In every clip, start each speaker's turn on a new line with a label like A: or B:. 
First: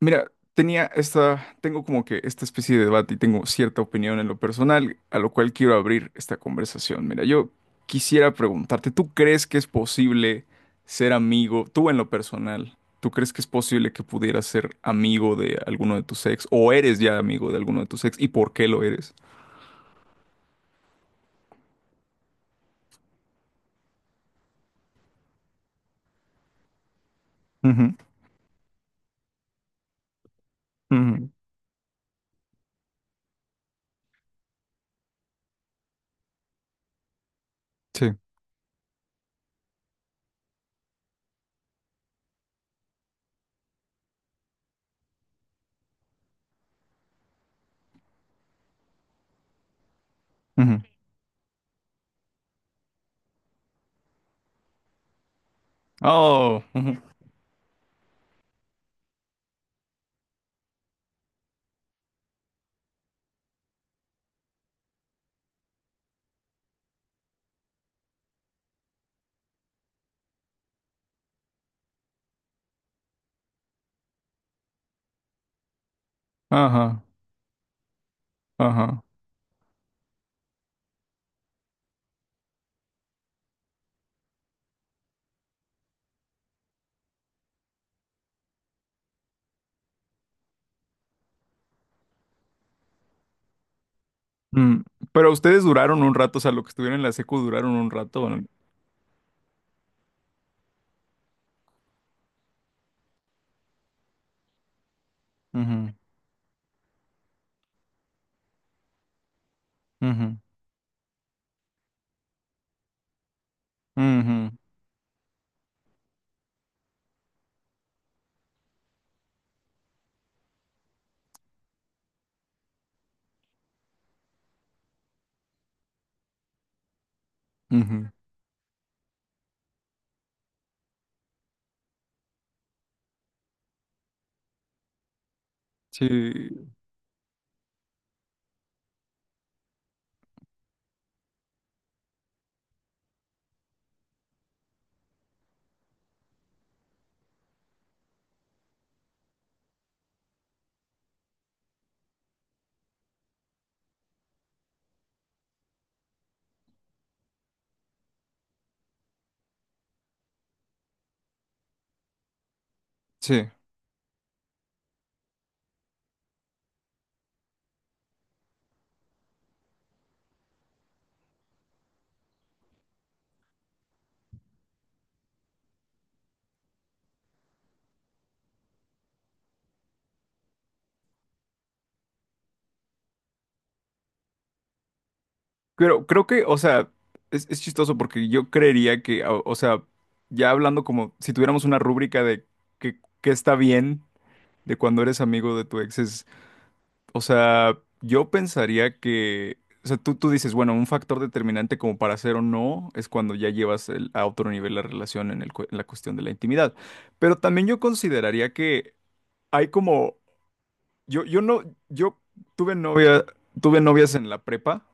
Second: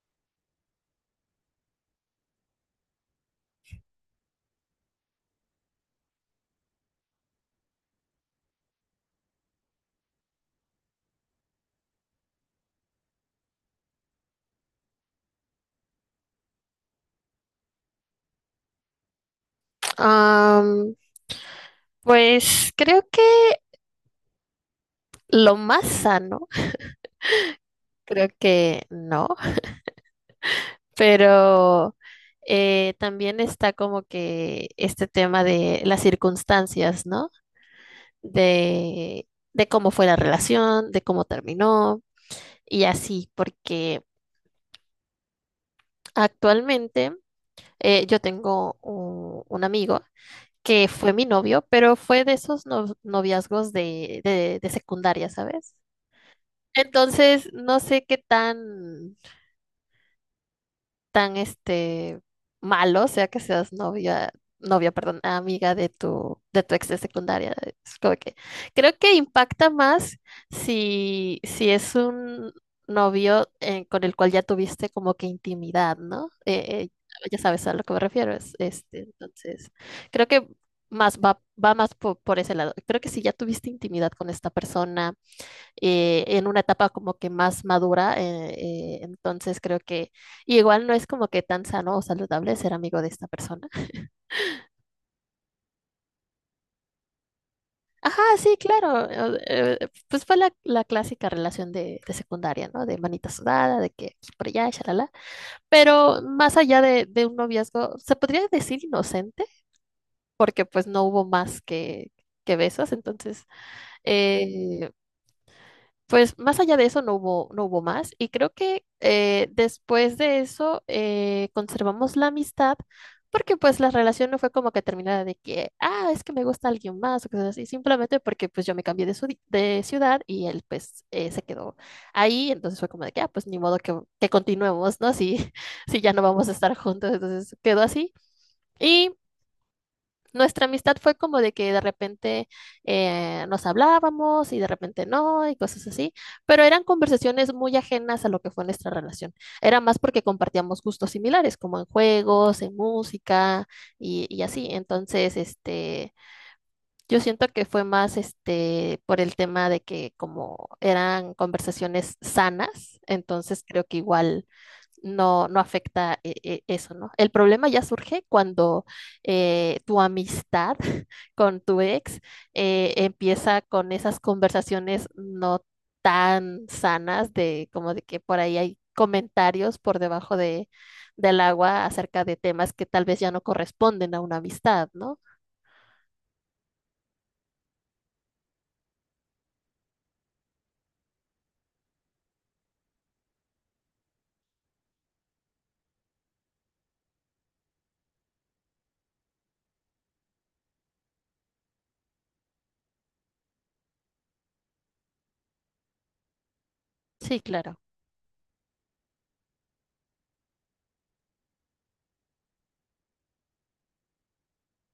A: Mira, tenía esta, tengo como que esta especie de debate y tengo cierta opinión en lo personal, a lo cual quiero abrir esta conversación. Mira, yo quisiera preguntarte, ¿tú crees que es posible ser amigo, tú en lo personal, ¿tú crees que es posible que pudieras ser amigo de alguno de tus ex o eres ya amigo de alguno de tus ex y por qué lo eres?
B: Am, pues creo que lo más sano,
A: Ujú,
B: creo que no,
A: ujú,
B: pero también está como que este tema de las circunstancias, ¿no?
A: sí.
B: De cómo fue la relación, de cómo terminó y así, porque actualmente yo tengo un amigo
A: Ujú.
B: que fue mi novio, pero fue de esos noviazgos de secundaria, ¿sabes?
A: Oh, ujú,
B: Entonces, no sé qué tan, tan este malo sea que seas novia, novia, perdón, amiga de tu ex de secundaria. Es como que, creo que impacta más si, si es un novio con el cual ya tuviste como que intimidad, ¿no?
A: ajá,
B: Ya sabes a lo que me refiero. Es, este,
A: ajá.
B: entonces, creo que más va, va más por ese lado. Creo que si ya tuviste intimidad con esta persona en una etapa como que más madura. Entonces creo que igual no es como que tan sano o saludable ser amigo de esta persona.
A: Mm. Pero ustedes duraron un rato, o sea, lo que estuvieron en la secu duraron un rato.
B: Ajá,
A: ¿O no?
B: sí, claro. Pues fue la, la clásica relación de secundaria, ¿no? De manita sudada, de que aquí por allá, shalala.
A: Ujú,
B: Pero más allá de un noviazgo, se podría decir inocente,
A: ujú.
B: porque pues no hubo más que besos. Entonces,
A: Ujú,
B: eh, pues más allá de eso no hubo, no hubo más y creo que después de eso conservamos la amistad porque pues la relación no fue como que terminara de que, ah, es que me gusta alguien más o cosas así,
A: ujú.
B: simplemente porque pues yo me cambié de, de ciudad y él pues se quedó ahí, entonces fue como de que, ah, pues ni modo que continuemos, ¿no? Si, si ya no vamos a
A: Sí,
B: estar juntos, entonces quedó así. Y nuestra amistad fue como de que de repente nos hablábamos y de repente no y cosas así, pero eran conversaciones muy ajenas a lo que fue nuestra relación. Era más porque compartíamos gustos similares, como en juegos, en música y así. Entonces, este, yo siento que fue más este por el tema de que como eran conversaciones sanas,
A: sí.
B: entonces creo que igual no, no afecta eso, ¿no? El problema ya surge cuando tu amistad con tu ex empieza con esas conversaciones no tan sanas de como de que por ahí hay comentarios por debajo de, del agua acerca de temas que tal vez ya no corresponden a una amistad, ¿no?
A: Pero creo que, o sea, es chistoso porque yo creería que, o sea, ya hablando como si tuviéramos una rúbrica de qué está bien de cuando eres amigo de tu ex, es, o sea, yo pensaría que, o sea, tú dices, bueno, un factor determinante como para hacer o no es cuando ya llevas el- a otro nivel la relación en el cu- en la cuestión de la intimidad. Pero
B: Sí,
A: también
B: claro.
A: yo consideraría que hay como Yo no, yo tuve novia, tuve novias en la prepa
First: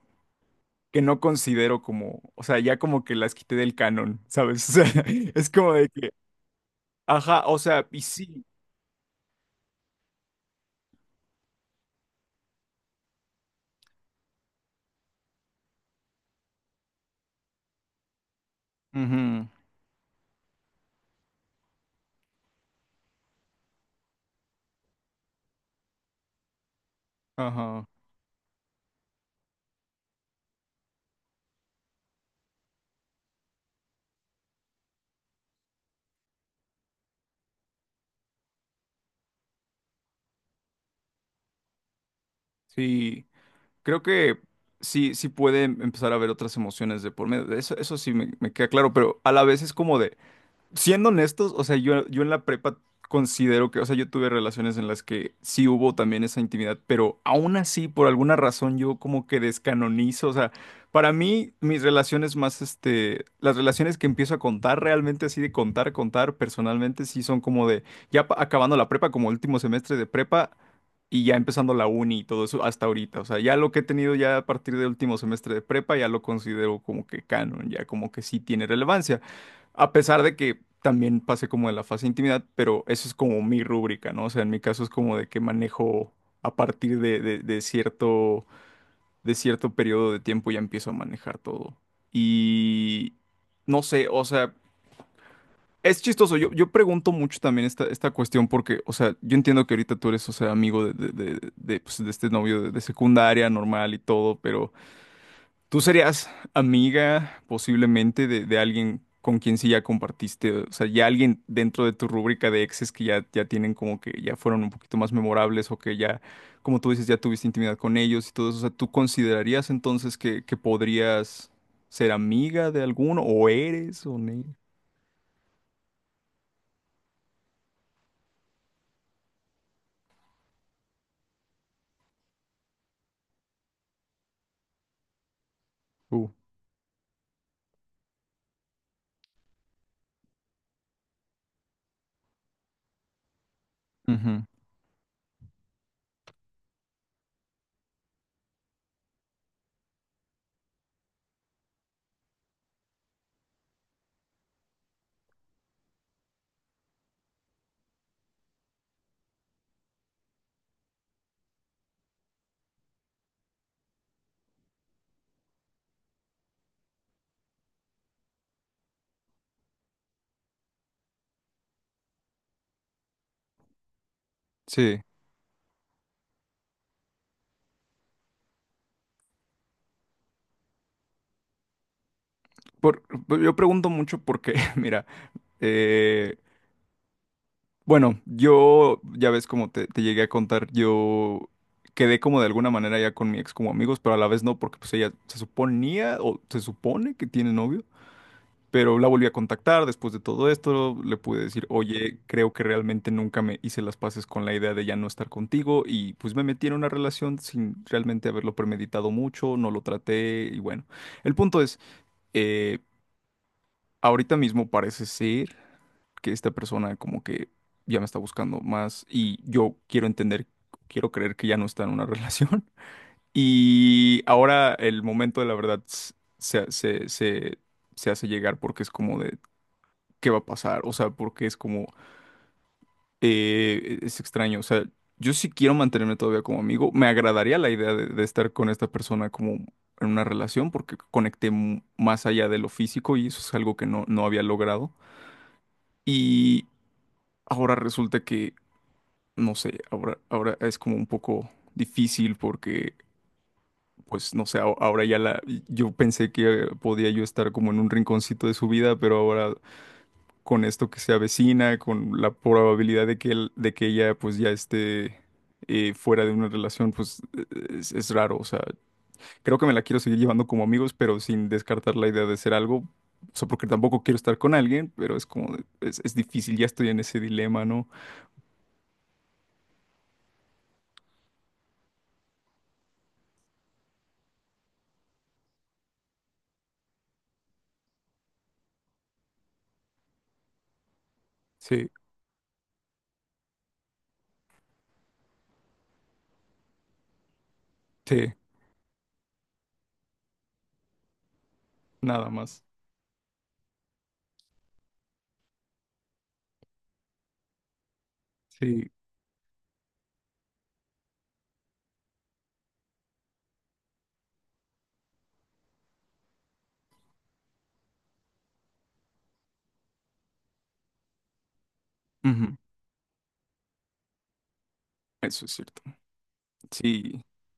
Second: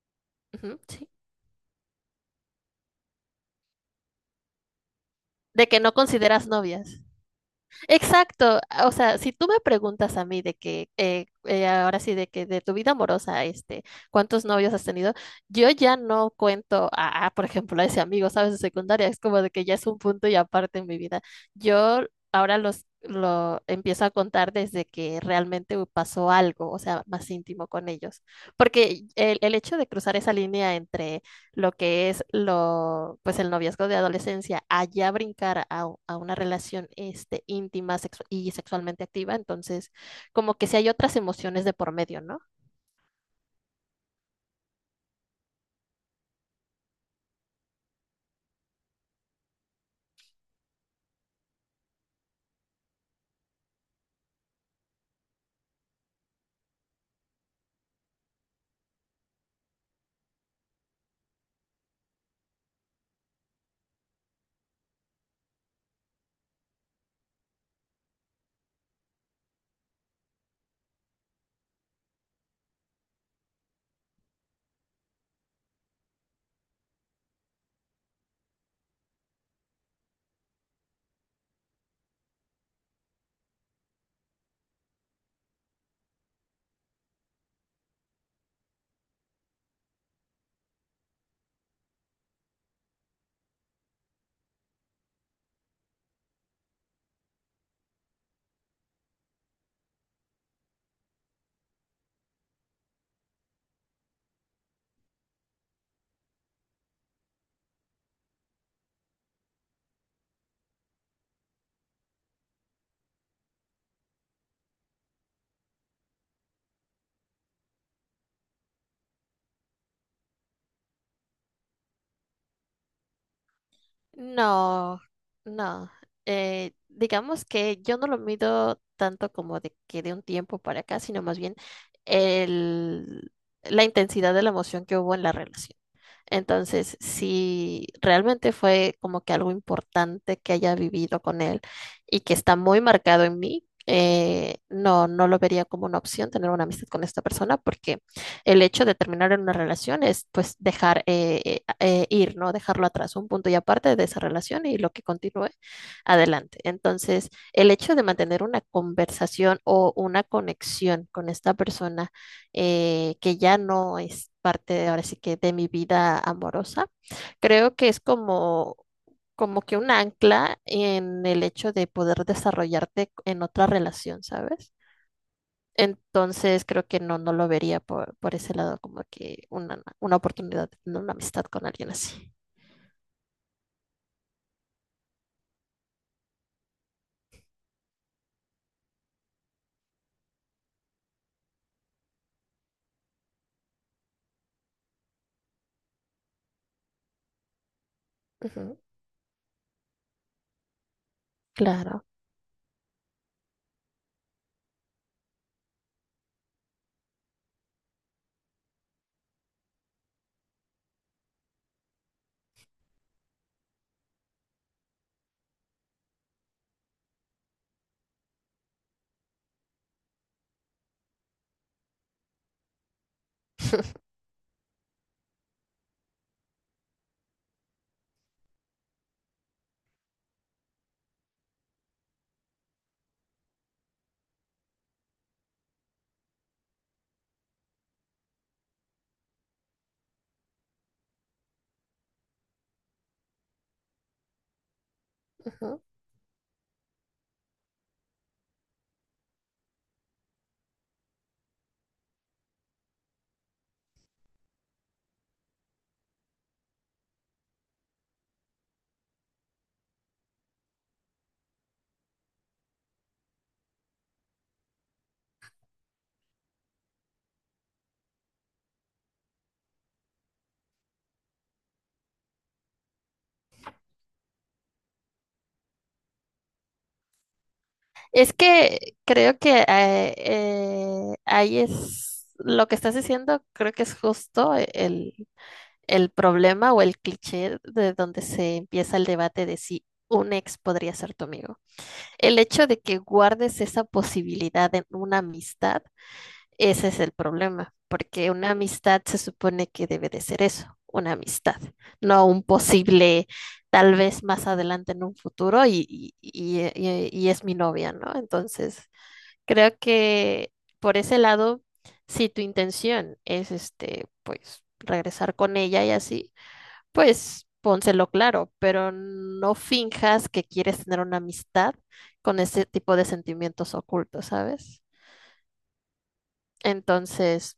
B: Ujú,
A: que
B: sí.
A: no considero como, o sea, ya como que las quité del canon, ¿sabes? O sea, es
B: De
A: como
B: que
A: de
B: no
A: que,
B: consideras novias.
A: ajá, o sea, y sí,
B: Exacto, o sea, si tú me preguntas a mí de que, ahora sí, de que de tu vida amorosa, este, ¿cuántos novios has tenido? Yo ya no cuento a, por ejemplo, a ese amigo, ¿sabes? De secundaria, es como
A: ujú,
B: de que ya es un punto y aparte en mi vida. Yo ahora los, lo empiezo a contar desde que realmente pasó algo, o sea, más íntimo
A: ajá,
B: con ellos, porque el hecho de cruzar esa línea entre lo que es lo, pues el noviazgo de adolescencia, allá brincar a una relación este, íntima y sexualmente activa, entonces como que si hay otras emociones de por medio, ¿no?
A: sí, creo que sí, sí puede empezar a haber otras emociones de por medio, eso sí me queda claro, pero a la vez es como de, siendo honestos, o sea, yo en la prepa considero que, o sea, yo tuve relaciones en las que sí hubo también esa intimidad, pero aún así, por alguna razón, yo como que descanonizo, o sea, para mí, mis relaciones más, este, las relaciones que empiezo a contar realmente así de contar, contar personalmente, sí son como de, ya pa- acabando la prepa, como último semestre de prepa, y ya empezando la uni y todo eso hasta ahorita. O sea, ya lo que he tenido ya a partir del último semestre de prepa, ya lo considero como que canon, ya como que sí tiene relevancia. A pesar de que también pasé como de la fase de intimidad, pero eso es como mi rúbrica, ¿no? O sea, en mi caso es como de que manejo a partir de cierto periodo de tiempo ya empiezo a manejar todo. Y no sé, o sea, es chistoso. Yo pregunto mucho también esta cuestión porque, o sea, yo entiendo que ahorita tú eres, o sea, amigo de, pues, de este novio de secundaria, normal y todo, pero... ¿Tú serías amiga posiblemente de alguien con quien sí ya compartiste? O sea, ya alguien dentro de tu rúbrica de exes que ya, ya tienen como que ya fueron un poquito más memorables o que ya, como tú dices, ya tuviste intimidad con ellos y todo eso. O sea, ¿tú considerarías entonces que podrías ser amiga de alguno o eres o ne-
B: No, no. Digamos que yo no lo mido tanto como de que de un tiempo para acá, sino más bien el, la intensidad de la emoción que hubo en la relación.
A: Uh,
B: Entonces, si realmente fue como que algo importante que haya vivido con él y que está muy marcado en mí,
A: ujú,
B: no, no lo vería como una opción tener una amistad con esta persona porque el hecho de terminar en una relación es pues dejar ir, ¿no? Dejarlo atrás, un punto y aparte de esa relación y lo que continúe adelante. Entonces, el hecho de mantener una conversación o una conexión con esta persona que ya no es parte de ahora sí que de mi vida amorosa. Creo que es como, como que un ancla en el hecho de poder desarrollarte en otra relación, ¿sabes?
A: sí.
B: Entonces creo que no, no lo vería por ese lado como que una oportunidad, no una amistad con alguien así.
A: Por, yo pregunto mucho porque, mira, eh, bueno, yo, ya ves como te llegué a contar, yo quedé como de alguna manera ya con mi ex como amigos, pero a la vez no, porque pues ella se suponía o se supone que tiene novio,
B: Ujú,
A: pero la volví a contactar después de todo esto, le pude decir,
B: claro.
A: oye, creo que realmente nunca me hice las paces con la idea de ya no estar contigo y pues me metí en una relación sin realmente haberlo premeditado mucho, no lo traté y bueno, el punto es... eh, ahorita mismo parece ser que esta persona como que ya me está buscando más y yo quiero entender, quiero creer que ya no está en una relación. Y ahora el momento de la verdad s- se hace llegar porque es como de, ¿qué va a pasar? O sea, porque es como, es extraño. O sea, yo sí quiero mantenerme todavía como amigo. Me agradaría la idea de estar con esta persona como en una relación porque conecté mu- más allá de lo físico y eso es algo que no, no había logrado.
B: Ujú.
A: Y ahora resulta que, no sé, ahora, ahora es como un poco difícil porque, pues, no sé, a- ahora ya la, yo pensé que podía yo estar como en un rinconcito de su vida, pero ahora con esto que se avecina, con la probabilidad de que él, de que ella, pues, ya esté fuera de una relación, pues, es raro. O sea, creo que me la quiero seguir llevando como amigos, pero sin descartar la idea de ser algo. O sea, porque tampoco quiero estar con alguien, pero es como, es difícil, ya estoy en ese dilema, ¿no?
B: Es que creo que ahí es lo que estás diciendo, creo que es justo el problema o el cliché de donde se empieza el debate de si un ex podría ser tu amigo.
A: Sí.
B: El hecho de que guardes esa posibilidad en una amistad, ese es el problema, porque
A: Sí,
B: una amistad se supone que debe de ser eso, una amistad, no
A: nada
B: un
A: más.
B: posible, tal vez más adelante en un futuro y es mi novia, ¿no? Entonces,
A: Sí,
B: creo que por ese lado, si tu intención es este, pues regresar con ella y así, pues pónselo claro, pero no finjas que quieres tener una amistad con
A: ujú.
B: ese tipo de sentimientos ocultos, ¿sabes?
A: Eso es cierto. Sí,
B: Entonces,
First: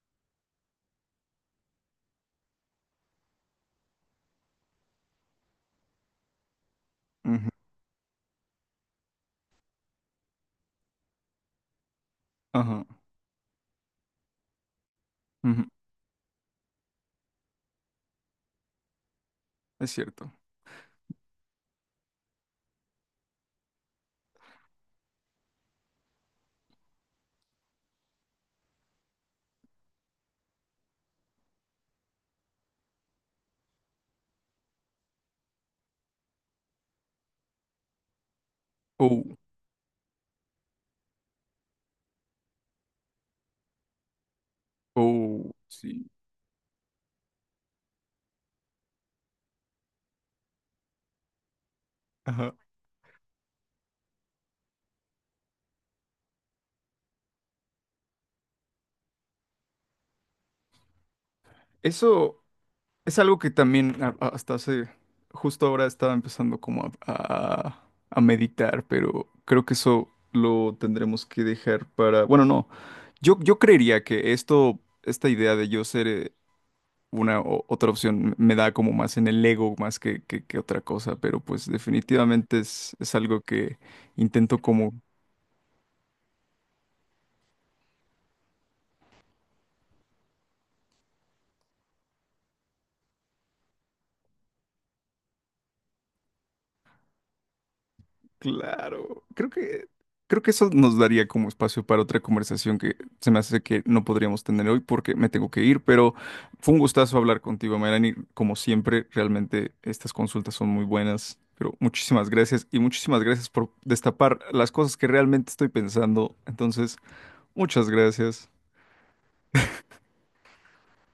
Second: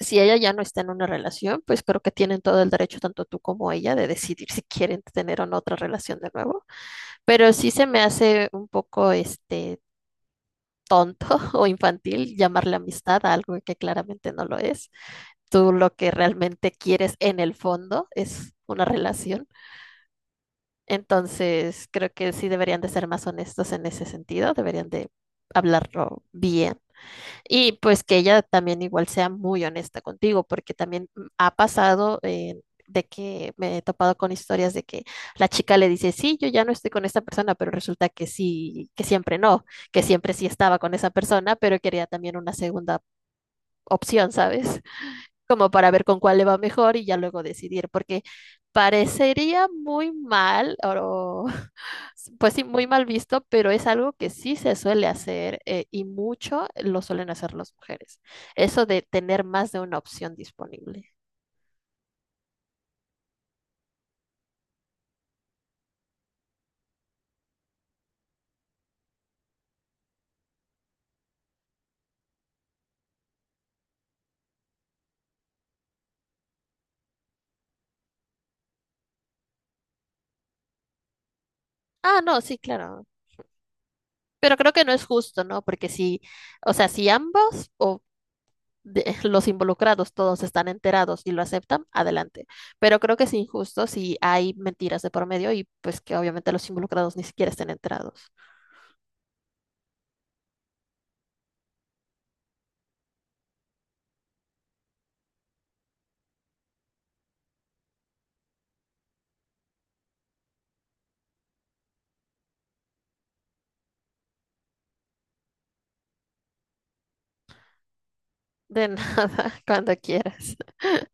B: si ella ya no está en una relación, pues creo que tienen todo el derecho, tanto tú como ella, de decidir si quieren tener o no otra relación de nuevo.
A: ujú.
B: Pero sí se me hace un poco este tonto o infantil llamarle
A: Ajá,
B: amistad a algo que claramente no lo es.
A: ujú.
B: Tú lo que realmente quieres en el fondo es una relación.
A: Es cierto.
B: Entonces, creo que sí deberían de ser más honestos en ese sentido, deberían de hablarlo bien. Y pues que ella también igual sea muy honesta contigo, porque también ha pasado de que me he topado con historias de que la chica le dice, sí, yo ya no estoy con esta persona, pero resulta que sí, que
A: Oh,
B: siempre no, que siempre sí estaba con esa persona, pero quería también una segunda opción, ¿sabes?
A: oh,
B: Como para ver
A: sí,
B: con cuál le va mejor y ya luego decidir, porque parecería muy mal o
A: ajá.
B: pues sí, muy mal visto, pero es algo que sí se suele hacer y mucho lo suelen hacer las mujeres. Eso de tener más de una opción disponible.
A: Eso es algo que también a- hasta hace, justo ahora estaba empezando como a meditar, pero creo que eso lo tendremos que dejar para, bueno, no. Yo creería que esto, esta idea de yo ser una o- otra opción me da como más en el ego más que otra cosa, pero pues
B: Ah, no, sí,
A: definitivamente
B: claro.
A: es algo que intento
B: Pero creo que no
A: como,
B: es justo, ¿no? Porque si, o sea, si ambos o los involucrados todos están enterados y lo aceptan, adelante. Pero creo que es injusto si hay mentiras de por medio y pues que obviamente los involucrados ni siquiera estén enterados.
A: claro, creo que eso nos daría como espacio para otra conversación que se me hace que no podríamos tener hoy porque me tengo que ir, pero fue un gustazo hablar contigo, Melanie, como siempre, realmente estas consultas son muy buenas. Pero muchísimas gracias y muchísimas gracias por destapar las cosas que realmente estoy pensando. Entonces, muchas gracias.
B: De nada, cuando quieras.